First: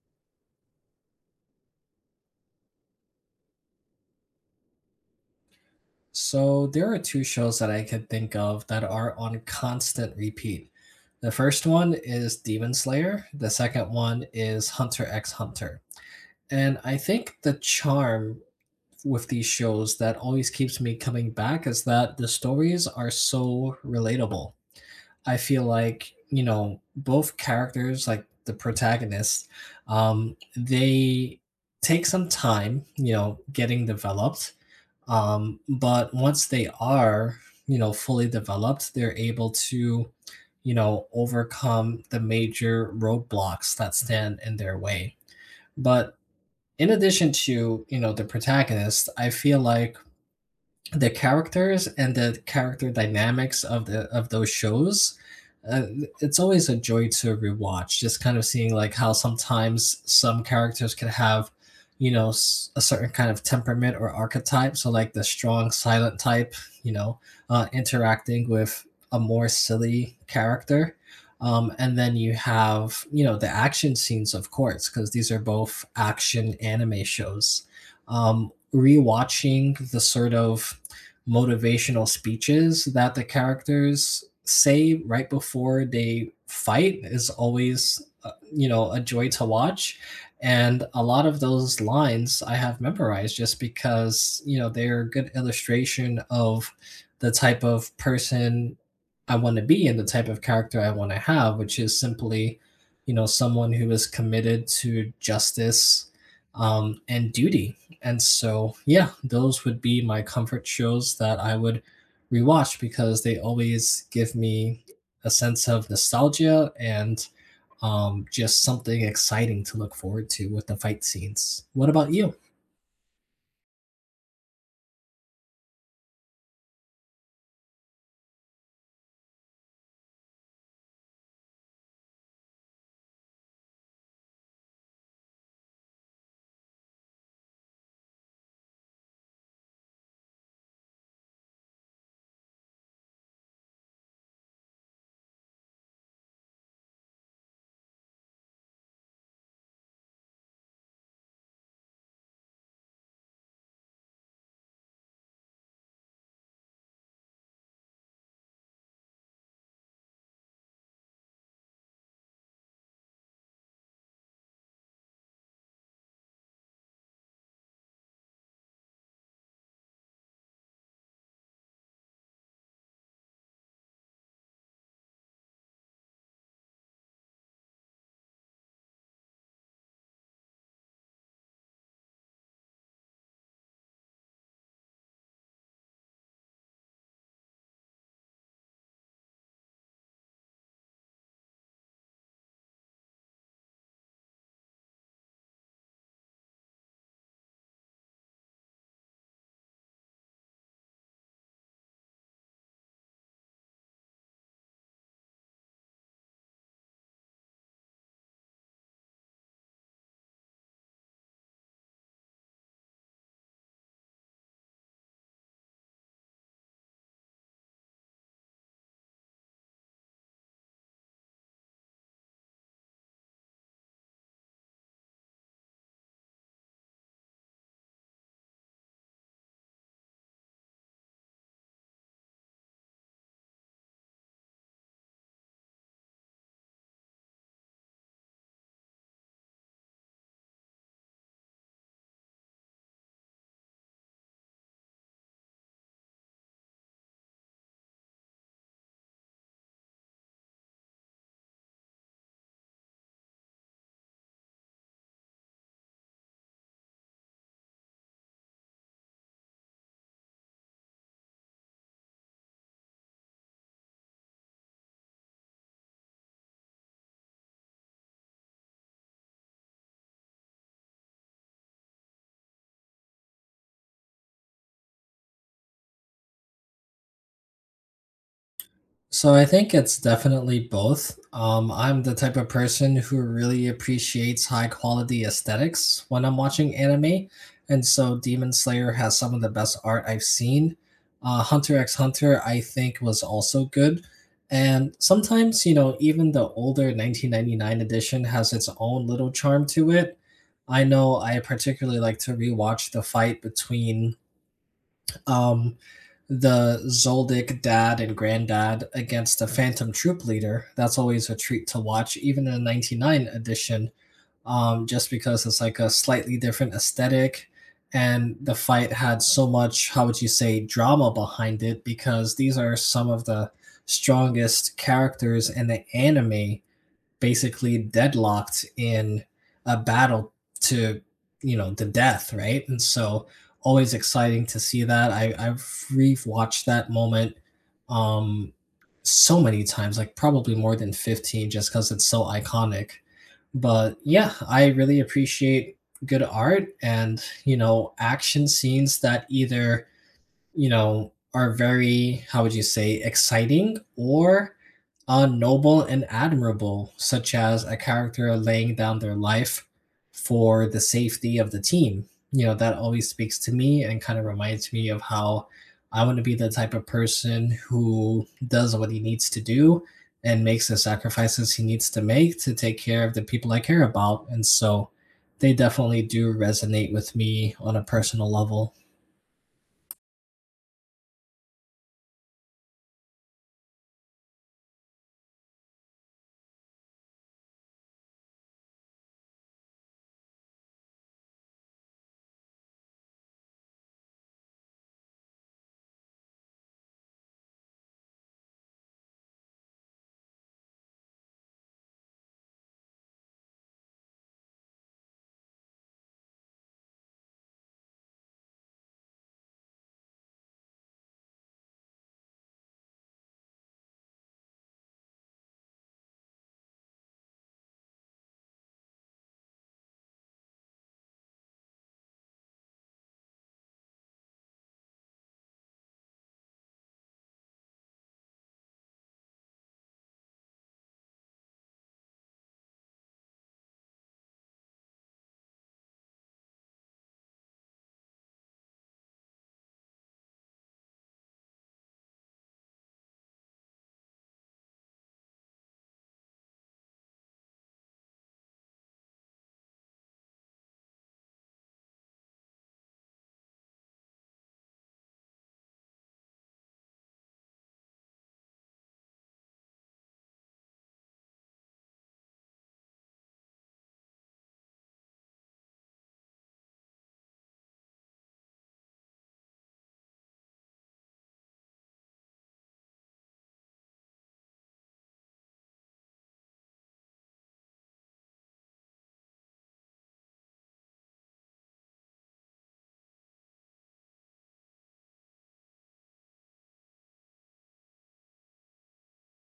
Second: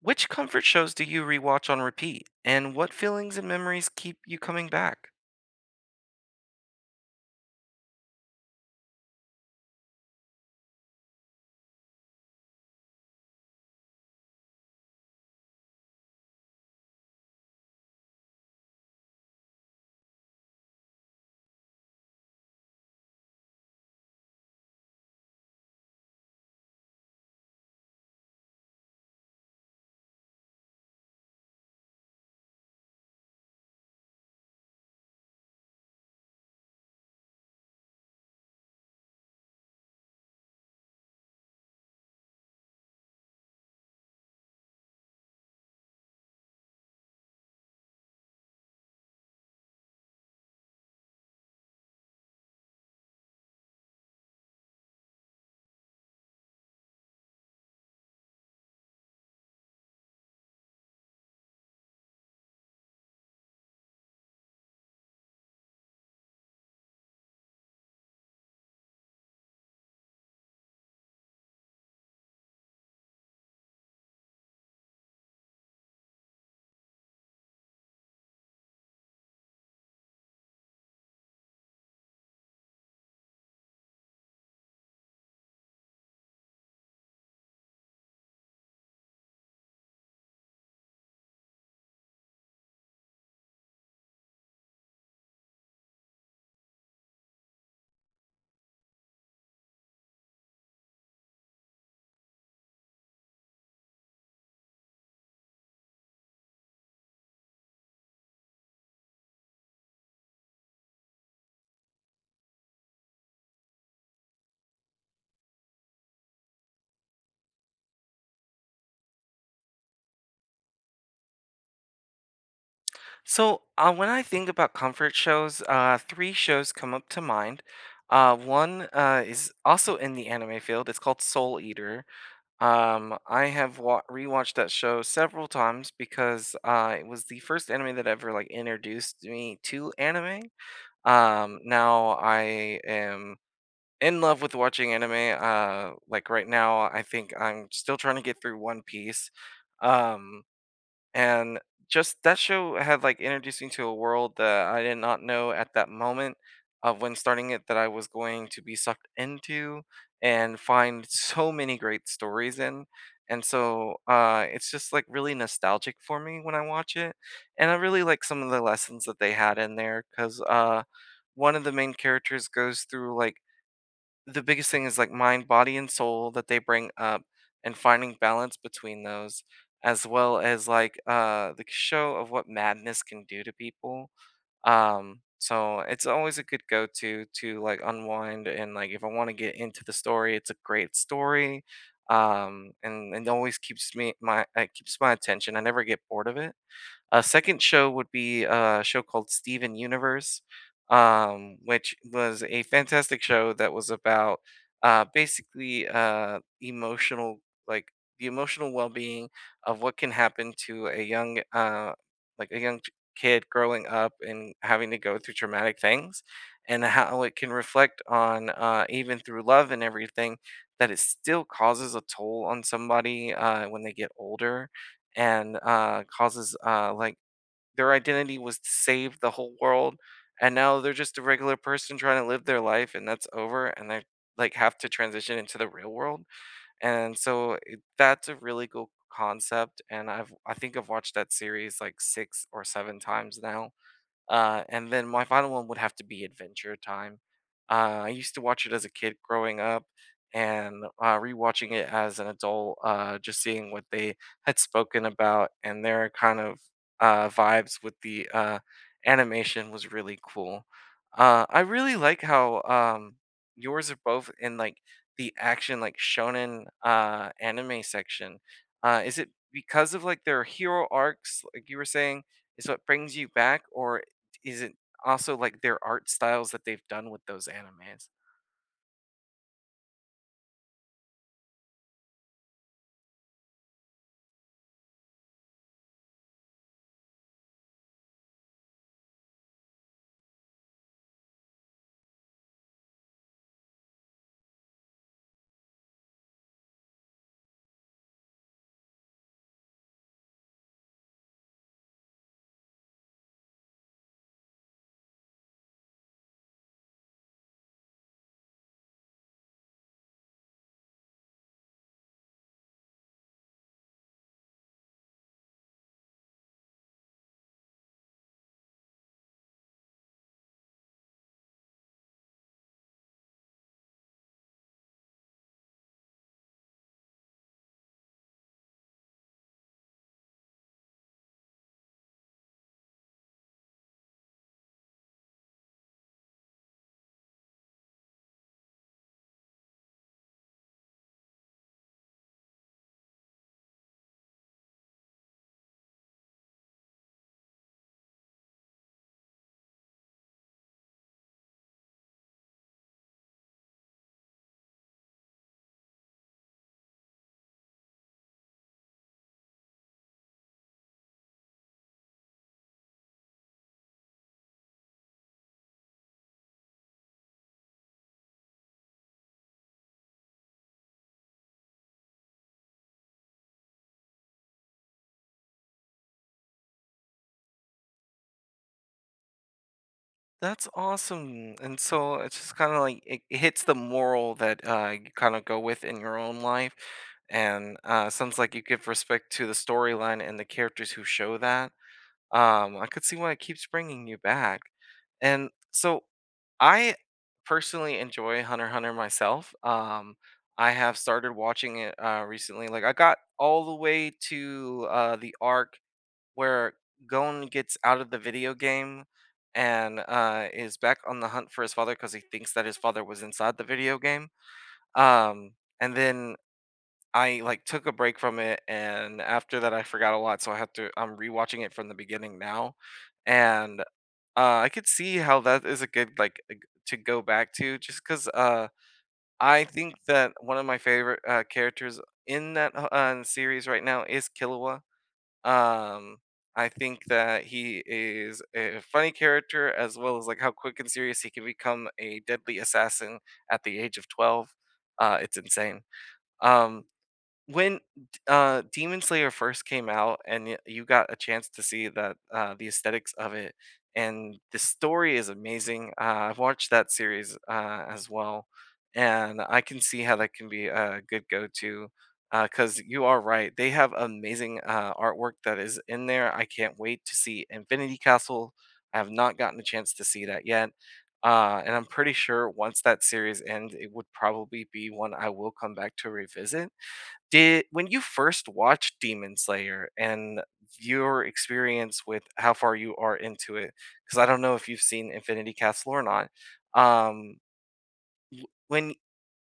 Which comfort shows do you rewatch on repeat? And what feelings and memories keep you coming back? So there are two shows that I could think of that are on constant repeat. The first one is Demon Slayer, the second one is Hunter x Hunter. And I think the charm with these shows that always keeps me coming back is that the stories are so relatable. I feel like, you know, both characters, like the protagonists, they take some time, you know, getting developed but once they are, you know, fully developed, they're able to, you know, overcome the major roadblocks that stand in their way. But in addition to, you know, the protagonist, I feel like the characters and the character dynamics of the of those shows, uh, it's always a joy to rewatch, just kind of seeing like how sometimes some characters can have, you know, a certain kind of temperament or archetype, so like the strong silent type, you know, interacting with a more silly character. And then you have, you know, the action scenes, of course, because these are both action anime shows. Rewatching the sort of motivational speeches that the characters say right before they fight is always, you know, a joy to watch. And a lot of those lines I have memorized just because, you know, they're a good illustration of the type of person I want to be and the type of character I want to have, which is simply, you know, someone who is committed to justice and duty. And so, yeah, those would be my comfort shows that I would rewatch because they always give me a sense of nostalgia and, just something exciting to look forward to with the fight scenes. What about you? So when I think about comfort shows, three shows come up to mind. One is also in the anime field. It's called Soul Eater. I have rewatched that show several times because it was the first anime that ever like introduced me to anime. Now I am in love with watching anime. Like right now, I think I'm still trying to get through One Piece. Um, and Just that show had like introduced me to a world that I did not know at that moment of when starting it that I was going to be sucked into and find so many great stories in. And so it's just like really nostalgic for me when I watch it. And I really like some of the lessons that they had in there because one of the main characters goes through like the biggest thing is like mind, body, and soul that they bring up and finding balance between those, as well as like the show of what madness can do to people. So it's always a good go-to to like unwind and like if I want to get into the story, it's a great story. And always keeps me my it keeps my attention. I never get bored of it. A second show would be a show called Steven Universe, which was a fantastic show that was about basically emotional, like the emotional well-being of what can happen to a young, a young kid growing up and having to go through traumatic things, and how it can reflect on even through love and everything that it still causes a toll on somebody when they get older and causes like their identity was to save the whole world, and now they're just a regular person trying to live their life, and that's over, and they like have to transition into the real world. That's a really cool concept, and I think I've watched that series like six or seven times now. And then my final one would have to be Adventure Time. I used to watch it as a kid growing up, and rewatching it as an adult, just seeing what they had spoken about and their kind of vibes with the animation was really cool. I really like how yours are both in like the action, like shonen anime section. Is it because of like their hero arcs, like you were saying, is what brings you back, or is it also, like, their art styles that they've done with those animes? So I think it's definitely both. I'm the type of person who really appreciates high quality aesthetics when I'm watching anime, and so Demon Slayer has some of the best art I've seen. Hunter x Hunter, I think, was also good. And sometimes, you know, even the older 1999 edition has its own little charm to it. I know I particularly like to rewatch the fight between um, the Zoldyck dad and granddad against the Phantom Troop Leader. That's always a treat to watch, even in the 99 edition, just because it's like a slightly different aesthetic. And the fight had so much, how would you say, drama behind it, because these are some of the strongest characters in the anime basically deadlocked in a battle to, you know, the death, right? And so always exciting to see that. I've rewatched that moment um so many times, like probably more than 15, just because it's so iconic. But yeah, I really appreciate good art and, you know, action scenes that either, you know, are very, how would you say, exciting or, noble and admirable, such as a character laying down their life for the safety of the team. You know, that always speaks to me and kind of reminds me of how I want to be the type of person who does what he needs to do and makes the sacrifices he needs to make to take care of the people I care about. And so they definitely do resonate with me on a personal level. That's awesome, and so it's just kinda like it hits the moral that, you kinda go with in your own life, and, sounds like you give respect to the storyline and the characters who show that. I could see why it keeps bringing you back, and so I personally enjoy Hunter x Hunter myself, I have started watching it, recently, like, I got all the way to, the arc where Gon gets out of the video game and is back on the hunt for his father because he thinks that his father was inside the video game. Um, and then I like took a break from it, and after that, I forgot a lot, so I have to. I'm rewatching it from the beginning now, and I could see how that is a good to go back to, just because I think that one of my favorite characters in that series right now is Killua um, I think that he is a funny character as well as like how quick and serious he can become a deadly assassin at the age of 12. It's insane. Um, when Demon Slayer first came out and y you got a chance to see that, the aesthetics of it, and the story is amazing, I've watched that series, as well, and I can see how that can be a good go-to, because you are right, they have amazing, artwork that is in there. I can't wait to see Infinity Castle. I have not gotten a chance to see that yet, and I'm pretty sure once that series ends, it would probably be one I will come back to revisit. Did when you first watched Demon Slayer and your experience with how far you are into it? Because I don't know if you've seen Infinity Castle or not, um, w when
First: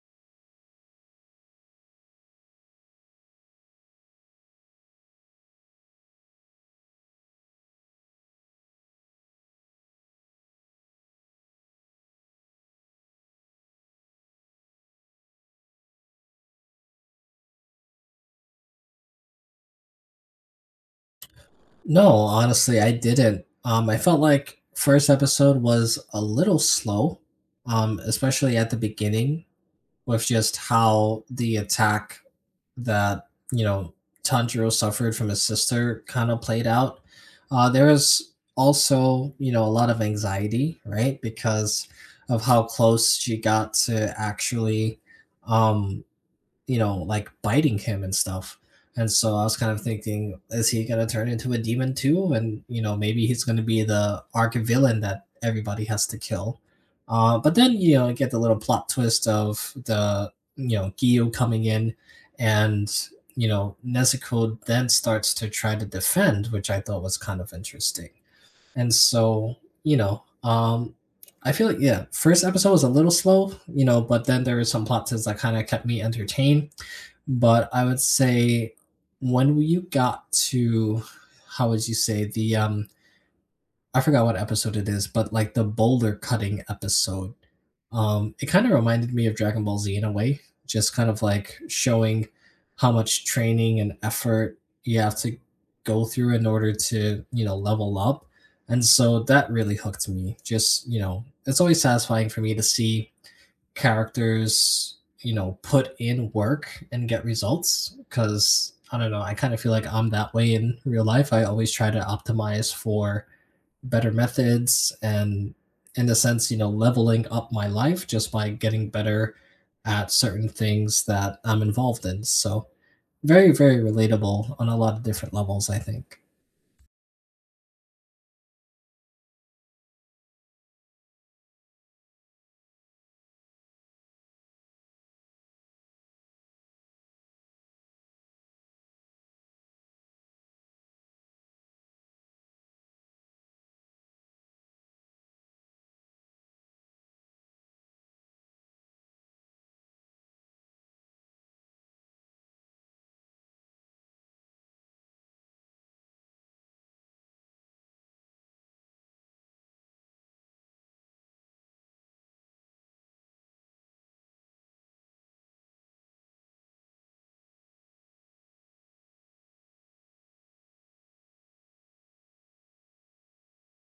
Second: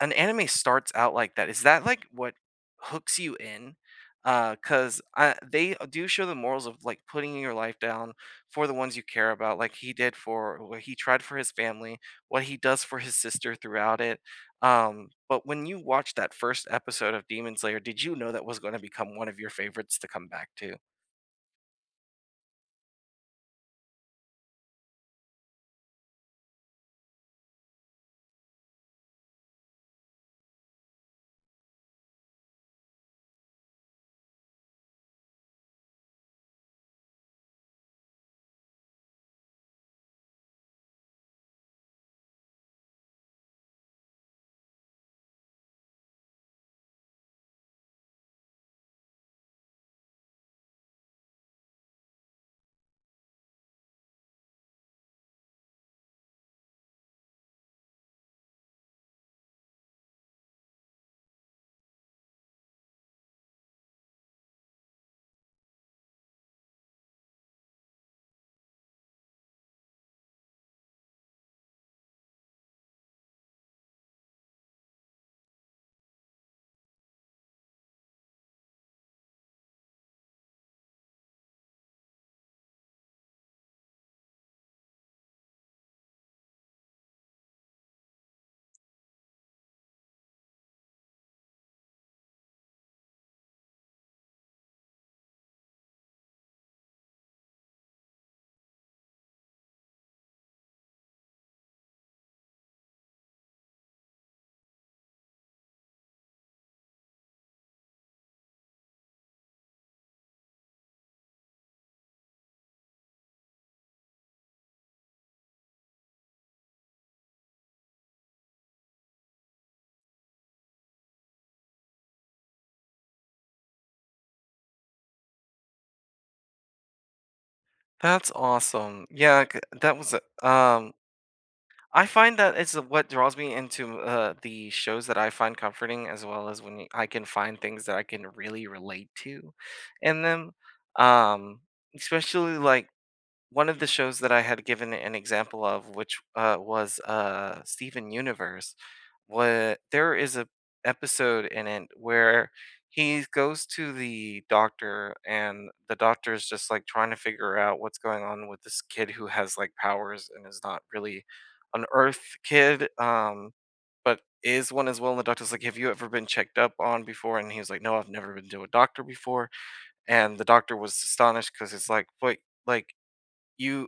an anime starts out like that. Is that like what hooks you in? Because I They do show the morals of like putting your life down for the ones you care about, like he did for what he tried for his family, what he does for his sister throughout it. But when you watched that first episode of Demon Slayer, did you know that was going to become one of your favorites to come back to? No, honestly, I didn't. I felt like first episode was a little slow, especially at the beginning with just how the attack that, you know, Tanjiro suffered from his sister kind of played out. There was also, you know, a lot of anxiety, right, because of how close she got to actually, um you know, like biting him and stuff. And so I was kind of thinking, is he gonna turn into a demon too? And, you know, maybe he's gonna be the arch villain that everybody has to kill. But then, you know, you get the little plot twist of the you know, Gyu coming in, and, you know, Nezuko then starts to try to defend, which I thought was kind of interesting. And so, you know, I feel like, yeah, first episode was a little slow, you know, but then there were some plot twists that kind of kept me entertained. But I would say, when you got to, how would you say, the I forgot what episode it is, but like the boulder cutting episode, it kind of reminded me of Dragon Ball Z in a way, just kind of like showing how much training and effort you have to go through in order to, you know, level up, and so that really hooked me. Just, you know, it's always satisfying for me to see characters, you know, put in work and get results. Because I don't know, I kind of feel like I'm that way in real life. I always try to optimize for better methods and, in a sense, you know, leveling up my life just by getting better at certain things that I'm involved in. So, very, very relatable on a lot of different levels, I think. That's awesome. Yeah, c- that was um I find that it's what draws me into the shows that I find comforting, as well as when I can find things that I can really relate to in them. Um, Especially like one of the shows that I had given an example of, which was Steven Universe, what there is a episode in it where he goes to the doctor and the doctor is just like trying to figure out what's going on with this kid who has like powers and is not really an earth kid but is one as well. And the doctor's like, have you ever been checked up on before? And he was like, no, I've never been to a doctor before. And the doctor was astonished because it's like, wait, like you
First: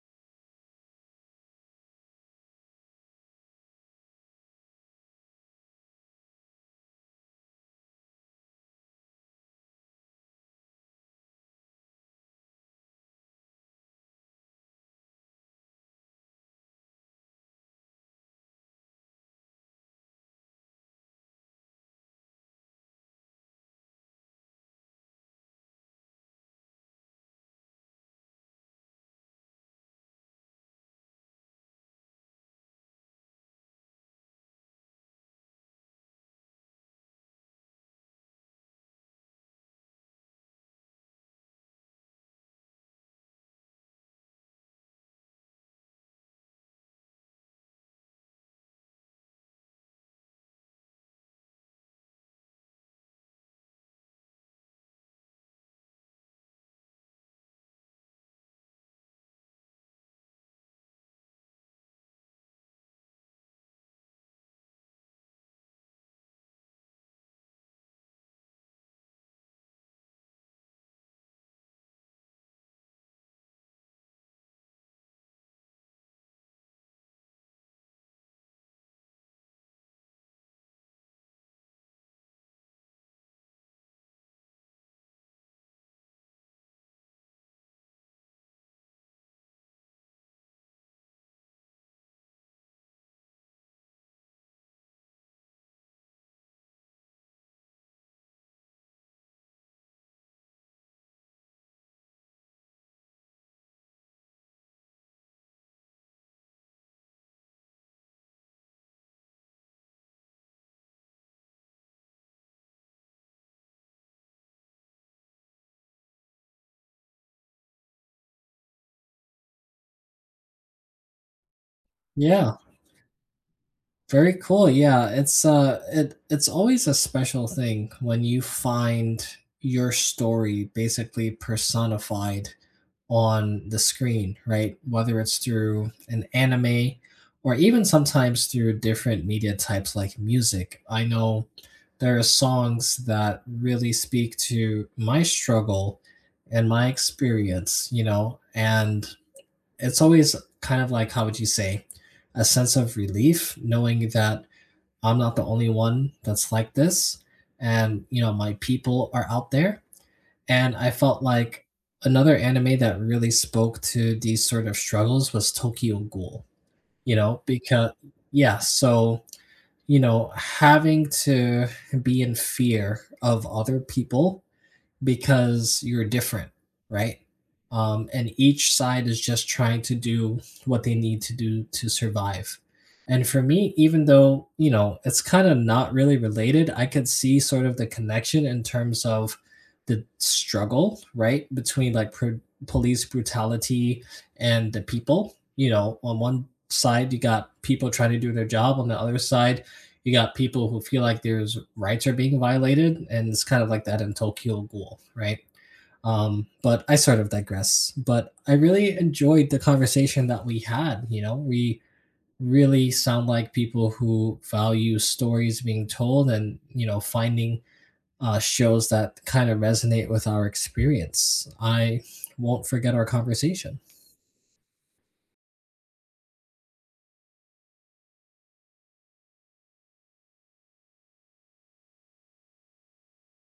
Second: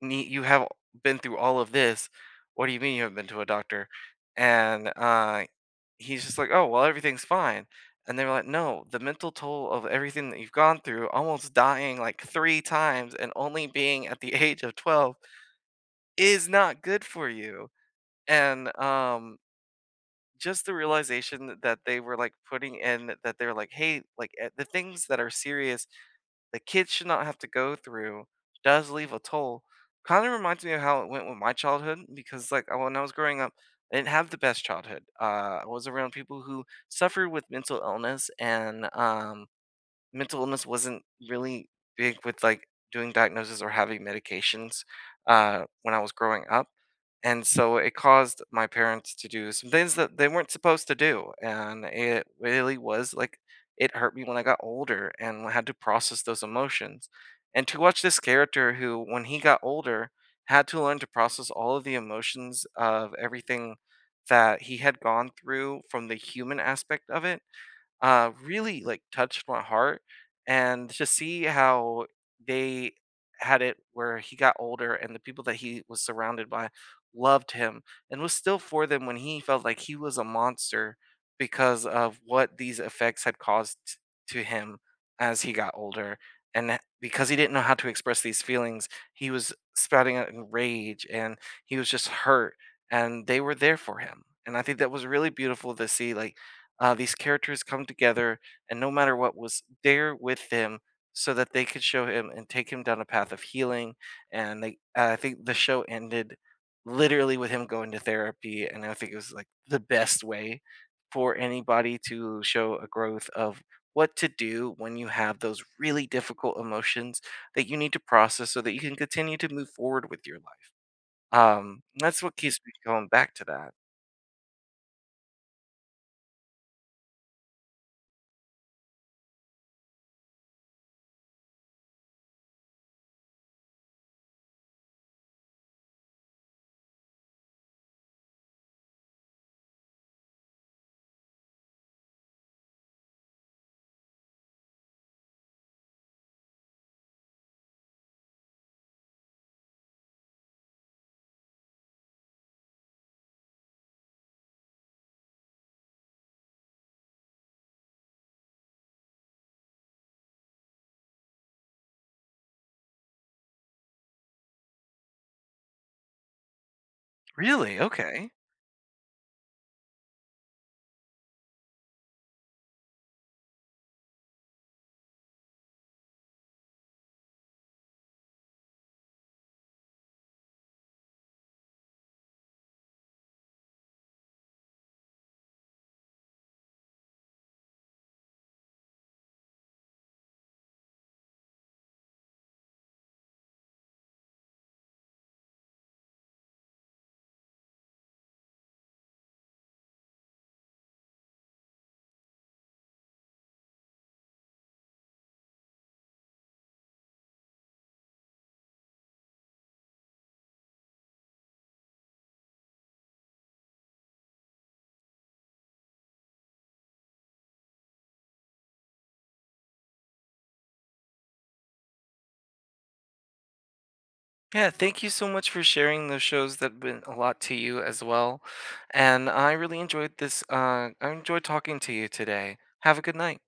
you have been through all of this. What do you mean you haven't been to a doctor? And he's just like, oh, well, everything's fine. And they were like, no, the mental toll of everything that you've gone through, almost dying like three times and only being at the age of 12, is not good for you. And just the realization that they were like putting in that they're like, hey, the things that are serious the kids should not have to go through does leave a toll. Kind of reminds me of how it went with my childhood because, like, when I was growing up, I didn't have the best childhood. I was around people who suffered with mental illness and mental illness wasn't really big with like doing diagnoses or having medications when I was growing up. And so it caused my parents to do some things that they weren't supposed to do. And it really was like it hurt me when I got older and I had to process those emotions. And to watch this character who, when he got older, had to learn to process all of the emotions of everything that he had gone through from the human aspect of it really like touched my heart. And to see how they had it where he got older and the people that he was surrounded by loved him and was still for them when he felt like he was a monster because of what these effects had caused to him as he got older. And because he didn't know how to express these feelings he was spouting out in rage and he was just hurt and they were there for him. And I think that was really beautiful to see, like these characters come together, and no matter what was there with them, so that they could show him and take him down a path of healing. And they, I think the show ended literally with him going to therapy, and I think it was like the best way for anybody to show a growth of what to do when you have those really difficult emotions that you need to process so that you can continue to move forward with your life. That's what Yeah. keeps me going back to that. Very cool. Yeah, it's it's always a special thing when you find your story basically personified on the screen, right? Whether it's through an anime or even sometimes through different media types like music. I know there are songs that really speak to my struggle and my experience, you know, and it's always kind of like, how would you say, a sense of relief knowing that I'm not the only one that's like this. And, you know, my people are out there. And I felt like another anime that really spoke to these sort of struggles was Tokyo Ghoul, you know, Really? because, Okay. yeah, so, you know, having to be in fear of other people because you're different, right? And each side is just trying to do what they need to do to survive. And for me, even though, you know, it's kind of not really related, I could see sort of the connection in terms of the struggle, right? Between like police brutality and the people. You know, on one side, you got people trying to do their job, on the other side, you got people who feel like their rights are being violated, and it's kind of like that in Tokyo Ghoul, right? But I sort of digress. But I really enjoyed the conversation that we had. You know, we really sound like people who value stories being told and, you know, finding shows that kind of resonate with our experience. I won't forget our conversation. Yeah, thank you so much for sharing those shows that meant a lot to you as well. And I really enjoyed this, I enjoyed talking to you today. Have a good night.